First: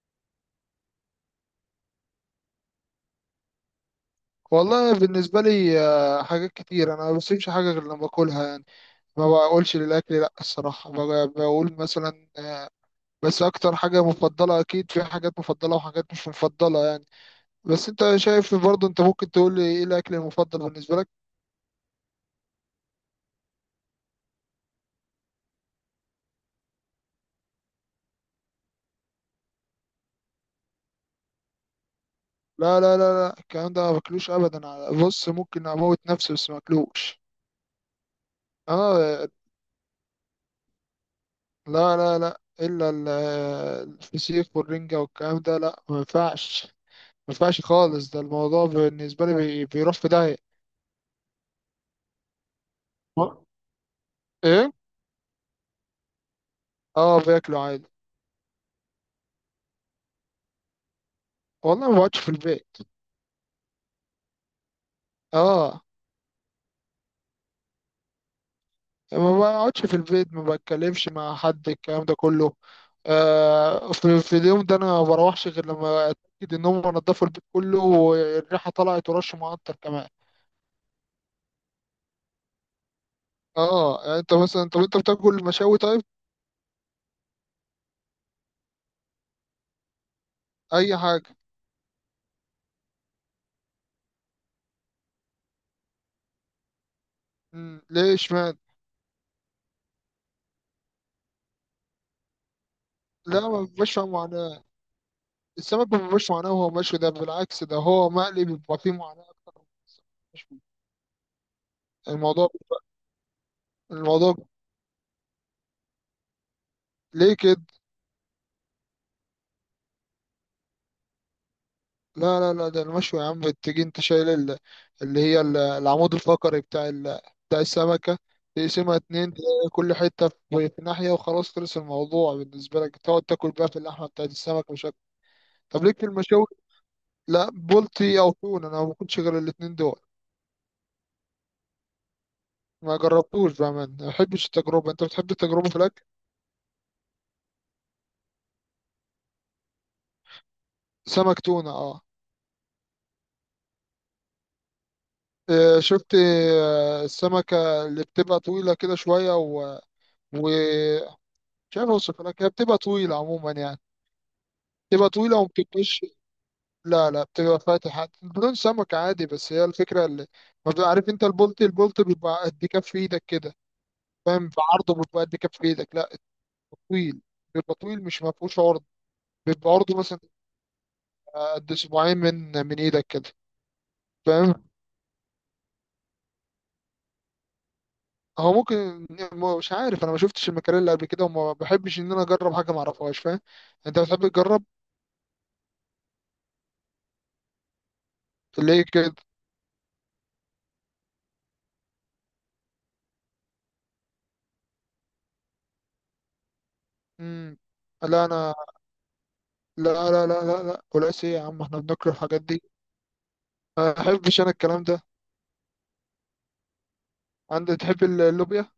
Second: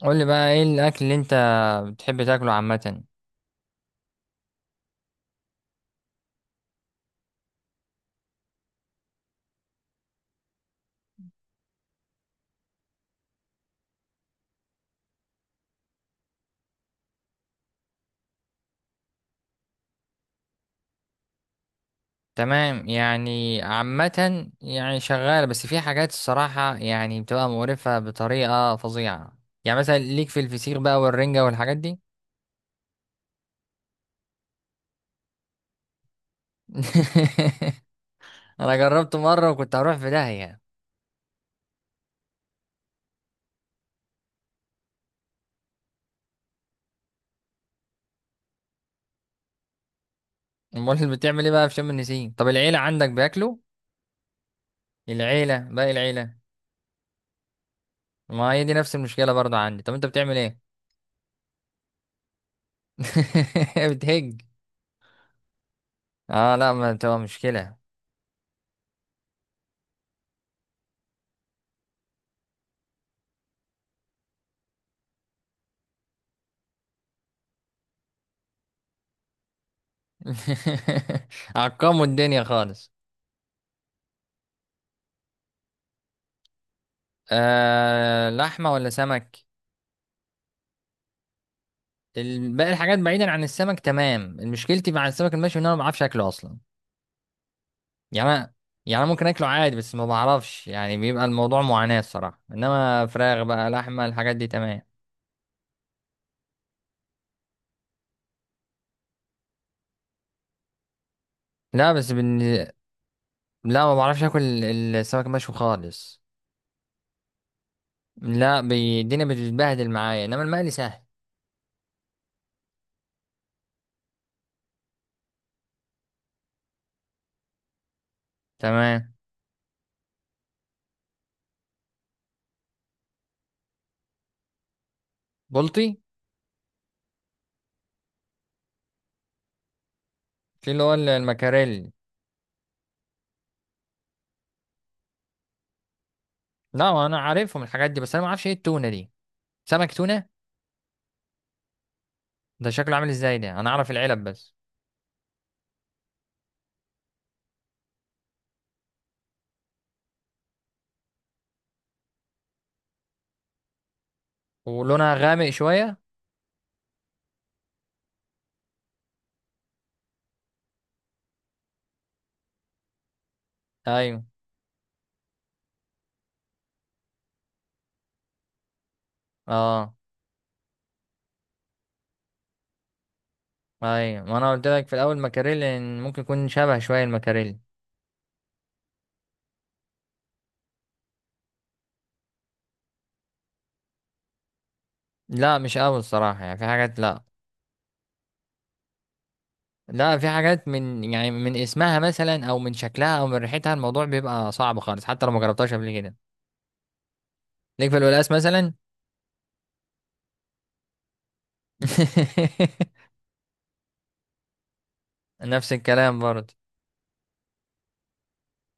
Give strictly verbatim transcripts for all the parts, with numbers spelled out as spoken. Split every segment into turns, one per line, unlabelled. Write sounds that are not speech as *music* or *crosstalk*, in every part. قول لي بقى ايه الاكل اللي انت بتحب تاكله عامه.
والله بالنسبة لي آه، حاجات كتير، أنا ما بسيبش حاجة غير لما باكلها يعني. ما بقولش للأكل لأ، الصراحة ب- بقول مثلا آه، بس أكتر حاجة مفضلة. أكيد في حاجات مفضلة وحاجات مش مفضلة يعني. بس أنت شايف برضه، أنت ممكن تقول لي إيه الأكل المفضل بالنسبة لك؟
تمام، يعني عامه يعني شغال، بس في حاجات الصراحه يعني بتبقى مقرفه بطريقه فظيعه. يعني مثلا ليك في الفسيخ بقى والرنجه والحاجات دي.
لا لا لا لا، الكلام ده ما باكلوش أبدا. على- بص، ممكن أموت نفسي بس ما باكلوش.
*laughs* انا جربته
آه،
مره وكنت هروح في داهيه.
لا لا لا إلا ال- آه، الفسيخ والرنجة والكلام ده لأ ما ينفعش. ما ينفعش خالص، ده الموضوع بالنسبة لي بي- بيروح في داهية.
امال بتعمل ايه بقى في شم النسيم؟ طب العيله عندك
و-
بياكلوا؟
ايه.
العيله، باقي العيله.
اه باكله عادي.
ما هي دي نفس المشكله برضه عندي، طب انت بتعمل ايه؟
والله ما بقعدش في البيت.
*laughs* بتهج؟
اه،
اه، لا ما بتبقى مشكله.
ما بقعدش في البيت، ما بتكلمش مع حد الكلام ده كله. آه، في, في اليوم ده انا ما بروحش غير لما اتاكد ان هم نضفوا البيت كله والريحه طلعت ورش معطر كمان.
*laughs* عقموا الدنيا خالص.
اه، يعني انت مثلا، طب انت بتاكل مشاوي؟ طيب
آه، لحمة ولا سمك؟
اي حاجه.
ال- باقي الحاجات بعيدا عن السمك تمام. مشكلتي مع السمك المشوي ان انا ما بعرفش اكله اصلا.
مم. ليه
يعني أنا
اشمعنى؟
يعني أنا ممكن اكله عادي، بس ما بعرفش يعني بيبقى الموضوع معاناة الصراحة. انما فراخ
لا ما
بقى،
بيبقاش فيها
لحمة، الحاجات دي
معاناه.
تمام.
السمك ما بيبقاش معاناه وهو مشوي، ده بالعكس، ده هو مقلي بيبقى فيه معاناه اكتر من السمك المشوي.
لا بس بن...
الموضوع
لا ما بعرفش
الموضوع
اكل ال- السمك المشوي خالص.
ليه كده؟
لا بي- الدنيا بتتبهدل معايا، انما المقلي سهل.
لا لا لا، ده المشوي يا عم، تيجي انت شايل ال- اللي هي ال- العمود الفقري بتاع ال... بتاع السمكة، تقسمها
تمام.
اتنين، كل حتة في في ناحية، وخلاص خلص الموضوع بالنسبة لك، تقعد تاكل بقى في اللحمة بتاعت السمك مش أكتر. طب
بلطي.
ليك في المشاوي؟ لا بولتي أو تون، أنا ما باكلش غير الاتنين دول.
في اللي هو المكاريلي.
ما جربتوش بأمان، ما بحبش التجربة. أنت بتحب التجربة في الأكل؟
لا انا عارفهم الحاجات دي، بس انا ما اعرفش ايه التونة دي. سمك تونة.
سمك تونة، اه.
ده شكله عامل ازاي؟ ده انا اعرف العلب بس.
اه، شفت؟ اه، السمكة اللي بتبقى طويلة كده شوية و... ومش عارف أوصفها لك، هي بتبقى طويلة عموما يعني. تبقى
ولونها
طويلة وما
غامق شوية.
بتبقاش. لا لا، بتبقى فاتحة، بدون سمك عادي، بس هي الفكرة اللي ما بتبقى. عارف انت البولت؟ البولت بيبقى قد كف ايدك كده،
ايوه.
فاهم؟ بعرضه بيبقى قد كف ايدك. لا، بيبقى طويل. بيبقى طويل مش ما فيهوش عرض. بيبقى
اه
عرضه مثلا قد اسبوعين، من من ايدك كده.
ايوه، ما انا
فاهم،
قلت لك في الاول مكاريل إن ممكن يكون شبه شوية المكاريل.
هو ممكن. ما- مش عارف، انا ما شفتش المكاريلا قبل كده، وما بحبش ان انا اجرب حاجة ما اعرفهاش، فاهم؟ انت بتحب تجرب؟
لا مش قوي الصراحة، يعني في حاجات لا.
ليه كده؟
لا في حاجات من يعني من اسمها مثلا، او من شكلها، او من ريحتها الموضوع بيبقى صعب خالص حتى لو ما جربتهاش قبل كده.
امم
ليك في
لا
الولاس
انا.
مثلا.
لا لا لا لا لا، ولا ايه يا عم، احنا بناكل الحاجات دي؟
*laughs*
ما احبش انا الكلام ده.
نفس الكلام برضه.
انت تحب اللوبيا؟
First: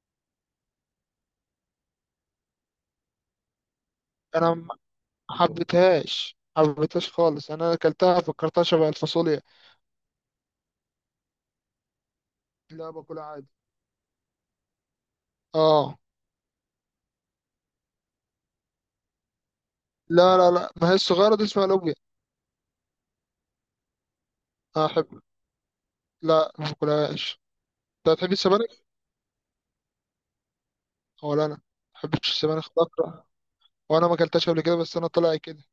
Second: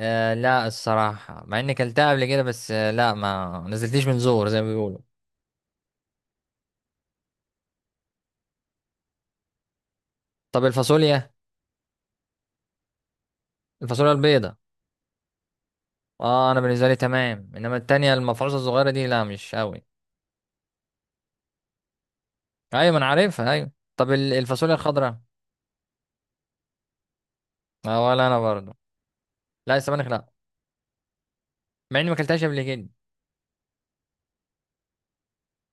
آه لا، الصراحة، مع اني كلتها قبل كده، بس آه لا ما نزلتليش من زور
انا
زي ما
ما.
بيقولوا.
حبيتهاش حبيتهاش خالص، انا اكلتها فكرتها شبه الفاصوليا.
طب الفاصوليا،
لا باكلها عادي.
الفاصوليا البيضة.
اه.
اه، انا بالنسبه لي تمام، انما التانية المفروسه الصغيره دي لا مش قوي.
لا لا لا، ما هي الصغيره دي اسمها لوبيا.
ايوه ما انا عارفها، ايوه. طب ال- الفاصوليا
انا
الخضراء؟
احب. لا ما باكلهاش.
اه،
انت
ولا
بتحب
انا
السبانخ؟
برضو. لا، السبانخ لا.
ولا انا، ما
مع اني ما
بحبش
اكلتهاش قبل
السبانخ،
كده.
بكره. وانا ما اكلتهاش قبل كده، بس انا طلع كده.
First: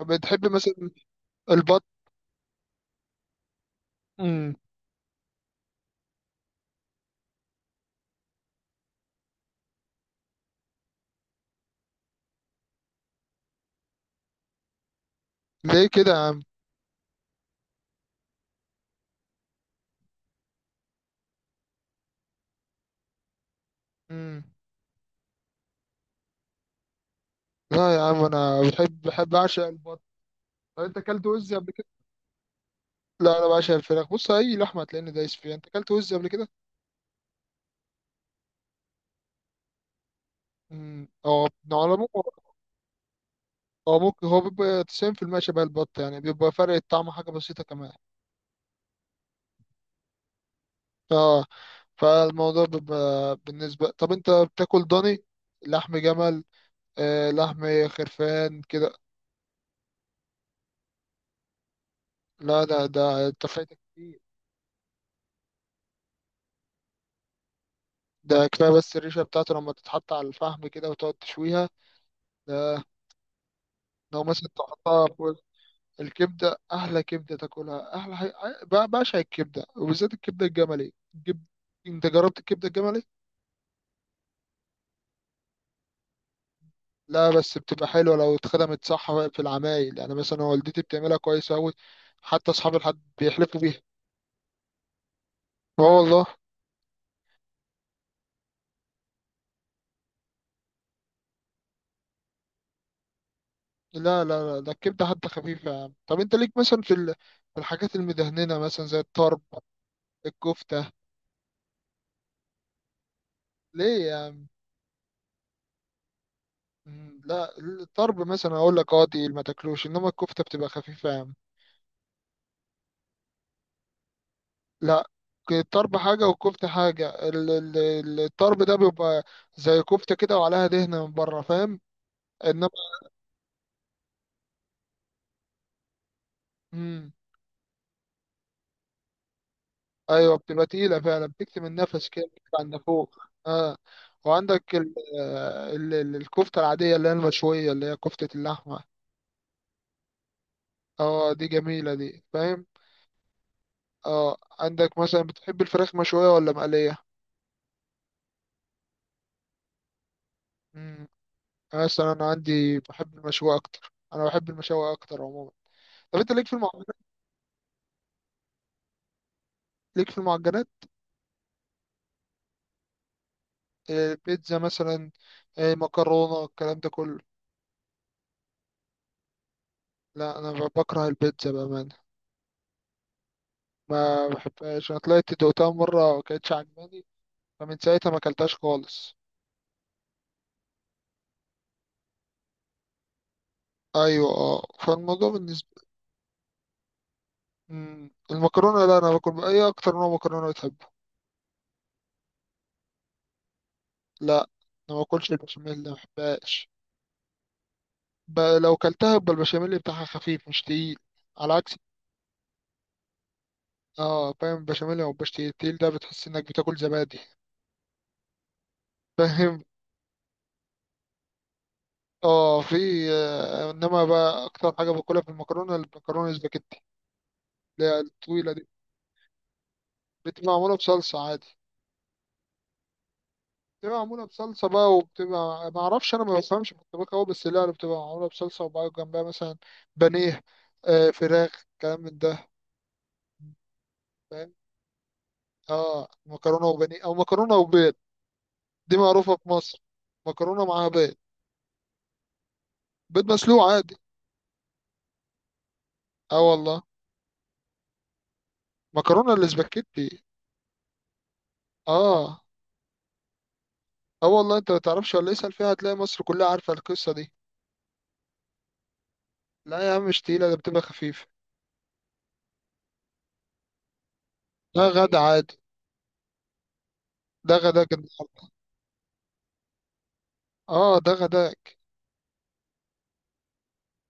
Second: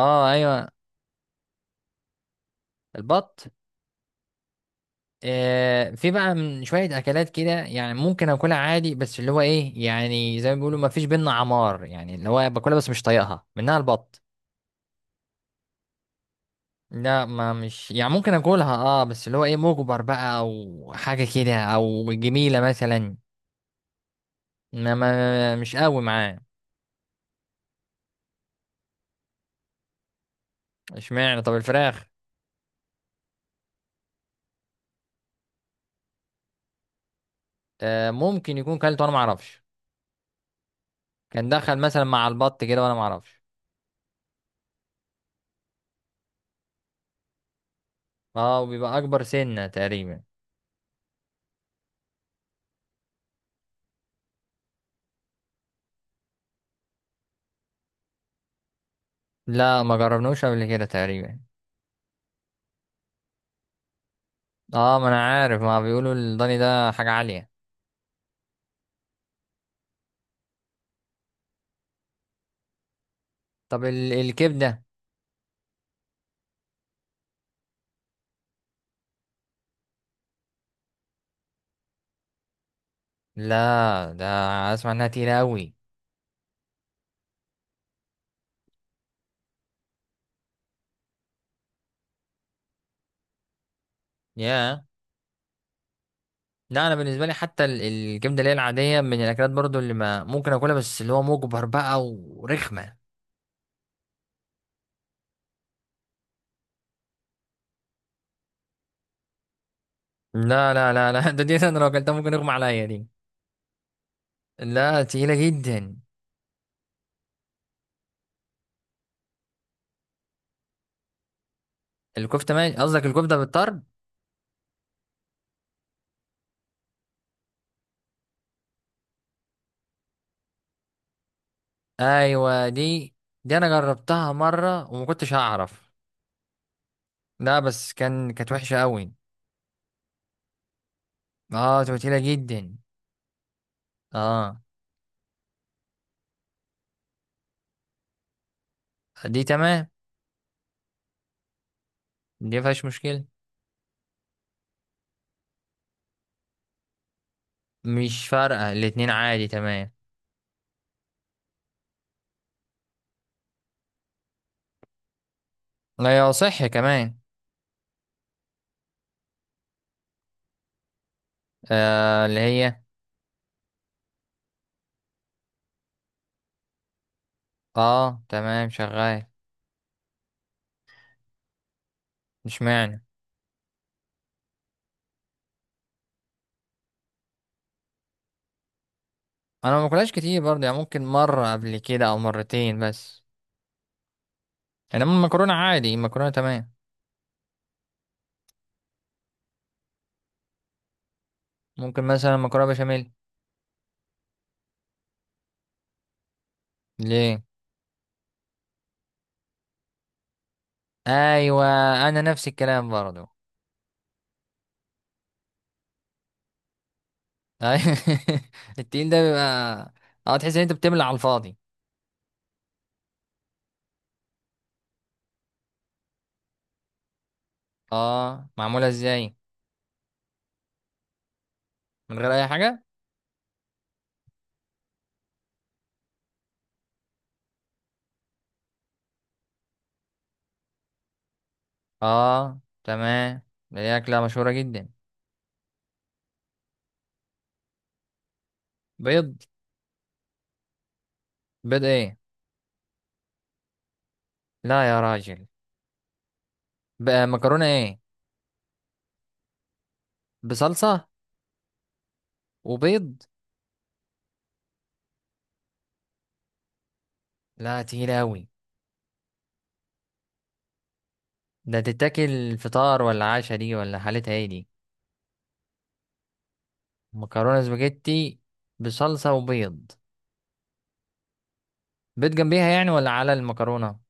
طب بتحب
ايوه.
مثلا البط؟
البط؟
امم
آه، في بقى من شويه اكلات كده يعني ممكن اكلها عادي، بس اللي هو ايه يعني زي ما بيقولوا ما فيش بينا عمار، يعني اللي هو باكلها بس مش طايقها، منها البط.
ليه كده يا عم؟
لا ما، مش يعني ممكن اكلها اه، بس اللي هو ايه مجبر بقى او حاجه كده، او جميله مثلا.
امم
ما ما مش قوي معاه.
لا يا عم انا بحب بحب اعشق البط. طب انت اكلت
اشمعنى؟ طب
وز قبل كده؟
الفراخ؟
لا انا بعشق الفراخ، بص، اي لحمه هتلاقيني دايس فيها. انت اكلت وز قبل كده؟
آه، ممكن يكون كلت وانا ما اعرفش.
مم.
كان
هو،
دخل
على
مثلا
العموم،
مع البط كده وانا ما اعرفش.
هو ممكن، هو بيبقى تسعين في المية شبه البط يعني، بيبقى فرق الطعم حاجة بسيطة كمان.
اه، وبيبقى اكبر سنة تقريبا.
اه، فالموضوع بيبقى بالنسبة، طب انت بتاكل ضاني؟ لحم جمل؟ آه لحم خرفان كده.
لا ما جربناوش قبل كده تقريبا.
لا لا، ده انت فايتك كتير.
اه ما انا عارف ما بيقولوا الضاني ده حاجة عالية.
ده كفاية بس الريشة بتاعته لما تتحط على الفحم كده وتقعد تشويها، ده
طب ال
لو مثلا
الكبدة؟
تحطها فوق. الكبدة أحلى كبدة تاكلها، أحلى حاجة. ب- بعشق الكبدة، وبالذات الكبدة الجملي. الكب- أنت جربت الكبدة الجملي؟
لا ده اسمع انها تقيلة قوي.
لا بس بتبقى حلوة لو اتخدمت صح في العمايل، يعني مثلا والدتي بتعملها كويس أوي، حتى أصحاب الحد بيحلفوا بيها.
يا.
اه والله.
لا انا بالنسبة لي، حتى ال الكبدة اللي هي العادية، من الاكلات برضو اللي ما ممكن اكلها بس اللي هو مجبر بقى، ورخمة.
لا لا لا، ده الكبدة حتى خفيفة يا عم. طب أنت ليك مثلا في ال- في الحاجات المدهننة مثلا زي الطرب،
لا،
الكفتة؟
لا، لا، لا، *laughs* ده دي انا لو اكلتها ممكن اغمى عليا دي.
ليه يا عم؟
لا، تقيلة جدا.
مم، لا الطرب مثلا أقول لك، اه دي ما تاكلوش، إنما الكفتة بتبقى خفيفة يا عم.
الكفته ماشي، قصدك الكفته بالطرب؟
لا، الطرب حاجة والكفتة حاجة، ال- ال- ال- الطرب ده بيبقى زي كفتة كده وعليها دهنة من بره، فاهم؟
ايوه.
إنما
دي دي انا جربتها مره وما كنتش هعرف.
مم.
لا بس كان كانت وحشه قوي.
ايوه بتبقى تقيله فعلا، بتكتم
اه،
النفس
توتيله
كده، بتطلع
جدا.
عند فوق. اه.
اه.
وعندك ال، آه، ال ال- الكفته العاديه، اللي هي المشويه، اللي هي كفته اللحمه.
دي تمام،
اه دي جميله دي،
دي
فاهم؟
مفيهاش مشكله.
اه، عندك مثلا بتحب الفراخ مشويه ولا مقليه؟
مش فارقه، الاتنين عادي تمام.
امم مثلا انا عندي بحب المشويه اكتر، انا بحب المشويه اكتر عموما.
لا
طب انت
يا،
ليك في
صح
المعجنات؟
كمان.
ليك في المعجنات
آه اللي هي.
آه، بيتزا مثلا، آه، مكرونه، الكلام ده كله؟
اه تمام، شغال.
لا انا بكره البيتزا بامانه،
مش معنى.
ما بحبهاش، انا طلعت دوقتها مره ما كانتش عجباني، فمن ساعتها ما اكلتهاش خالص.
انا ما باكلهاش كتير برضه، يعني ممكن مره قبل كده او مرتين بس.
ايوه. اه،
انما
فالموضوع
المكرونه
بالنسبه.
عادي، المكرونه تمام.
مم. المكرونه لا، انا باكل. ايه اكتر نوع مكرونه بتحبه؟
ممكن مثلا مكرونه بشاميل.
لا، انا ما باكلش البشاميل، ما بحبهاش.
ليه؟
ب... لو كلتها يبقى البشاميل بتاعها خفيف مش تقيل. على
ايوه.
عكس.
انا نفس الكلام برضو.
اه فاهم، البشاميل او البش تقيل، تقيل ده بتحس انك بتاكل زبادي.
أيوة. *laughs* التقيل
*laughs*
ده
فاهم.
بيبقى. اه، تحس ان انت بتملى على الفاضي.
اه، في. آه، انما بقى اكتر حاجه باكلها في المكرونه، المكرونه السباكيتي، اللي هي
اه،
الطويله دي.
معموله ازاي؟
بتبقى معموله بصلصه عادي.
من غير اي حاجه؟
بتبقى معمولة بصلصة بقى، وبتبقى، ما اعرفش، انا ما بفهمش في الطبخ قوي، بس لا بتبقى معمولة بصلصة وبقى جنبها مثلا بانيه، آه فراخ، كلام من ده.
اه تمام، دي اكله مشهوره
فاهم.
جدا.
اه مكرونة وبانيه او مكرونة وبيض، دي
بيض؟
معروفة في مصر. مكرونة معاها بيض.
بيض ايه؟
بيض مسلوق عادي.
لا يا راجل.
اه والله.
بقى مكرونه ايه؟
مكرونة الاسباجيتي.
بصلصه
اه.
وبيض؟
اه والله، انت ما تعرفش، ولا اسأل فيها هتلاقي مصر كلها عارفة القصة دي.
لا، تقيله اوي.
لا يا عم مش تقيلة، ده بتبقى خفيفة.
ده تتاكل فطار ولا عشاء دي، ولا حالتها ايه دي؟
ده غدا عادي. ده
مكرونه
غداك
سباجيتي
النهاردة.
بصلصه وبيض؟
اه ده غداك.
بيض جنبيها يعني، ولا على المكرونه؟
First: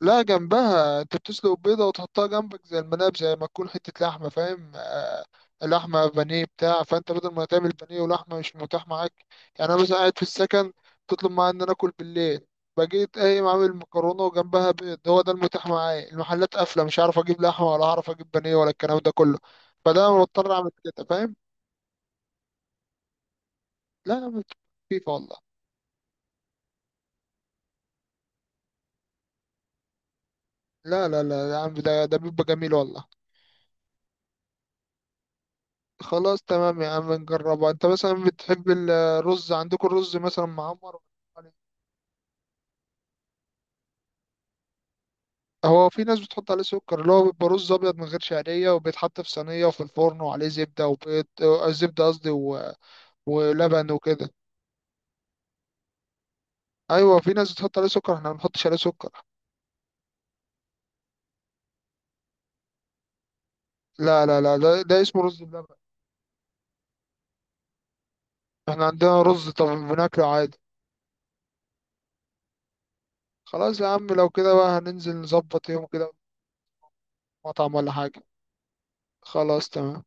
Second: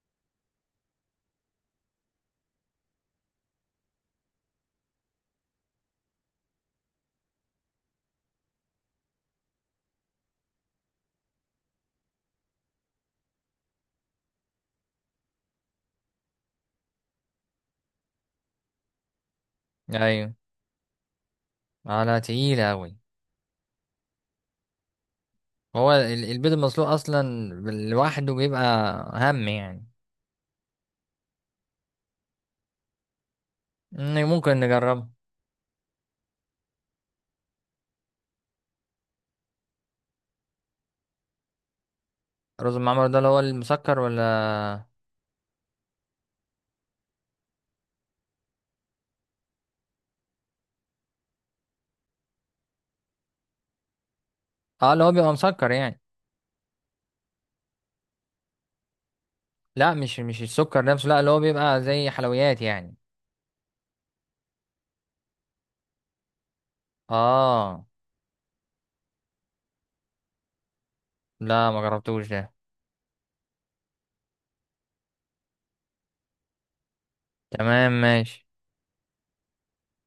لا جنبها، انت بتسلق بيضة وتحطها جنبك، زي المناب، زي ما تكون حتة لحمة، فاهم؟ آه، لحمة بانيه بتاع، فانت بدل ما تعمل بانيه ولحمة مش متاح معاك. يعني انا مثلا قاعد في السكن، تطلب معايا ان انا اكل بالليل، بقيت قايم عامل مكرونة وجنبها بيض، هو ده المتاح معايا، المحلات قافلة، مش عارف اجيب لحمة، ولا هعرف اجيب بانيه، ولا الكلام ده كله، فده أنا
ايوه.
مضطر اعمل كده، فاهم؟
اه لا، تقيله اوي.
لا يا عم، خفيفة والله.
هو ال- البيض المسلوق اصلا لوحده بيبقى هم يعني.
لا لا لا يا عم، ده ده بيبقى جميل والله.
إن ممكن نجربه.
خلاص تمام يا عم، نجربها. انت مثلا بتحب الرز؟ عندكم الرز مثلا معمر ولا عليه؟
الرز المعمر ده اللي هو المسكر ولا؟
هو في ناس بتحط عليه سكر، اللي هو بيبقى رز ابيض من غير شعريه، وبيتحط في صينيه وفي الفرن وعليه زبده وبيض، آه، زبده قصدي، و... ولبن وكده.
اه، اللي هو بيبقى مسكر يعني؟
ايوه في ناس بتحط عليه سكر، احنا ما بنحطش عليه سكر.
لا، مش مش السكر نفسه، لا، اللي هو بيبقى زي حلويات يعني.
لا لا لا، ده, ده اسمه رز بلبن.
اه
احنا عندنا رز طب بناكله عادي.
لا، ما جربتوش ده.
خلاص يا عم، لو كده بقى هننزل نظبط يوم كده، مطعم
تمام
ولا حاجه.
ماشي.
خلاص تمام.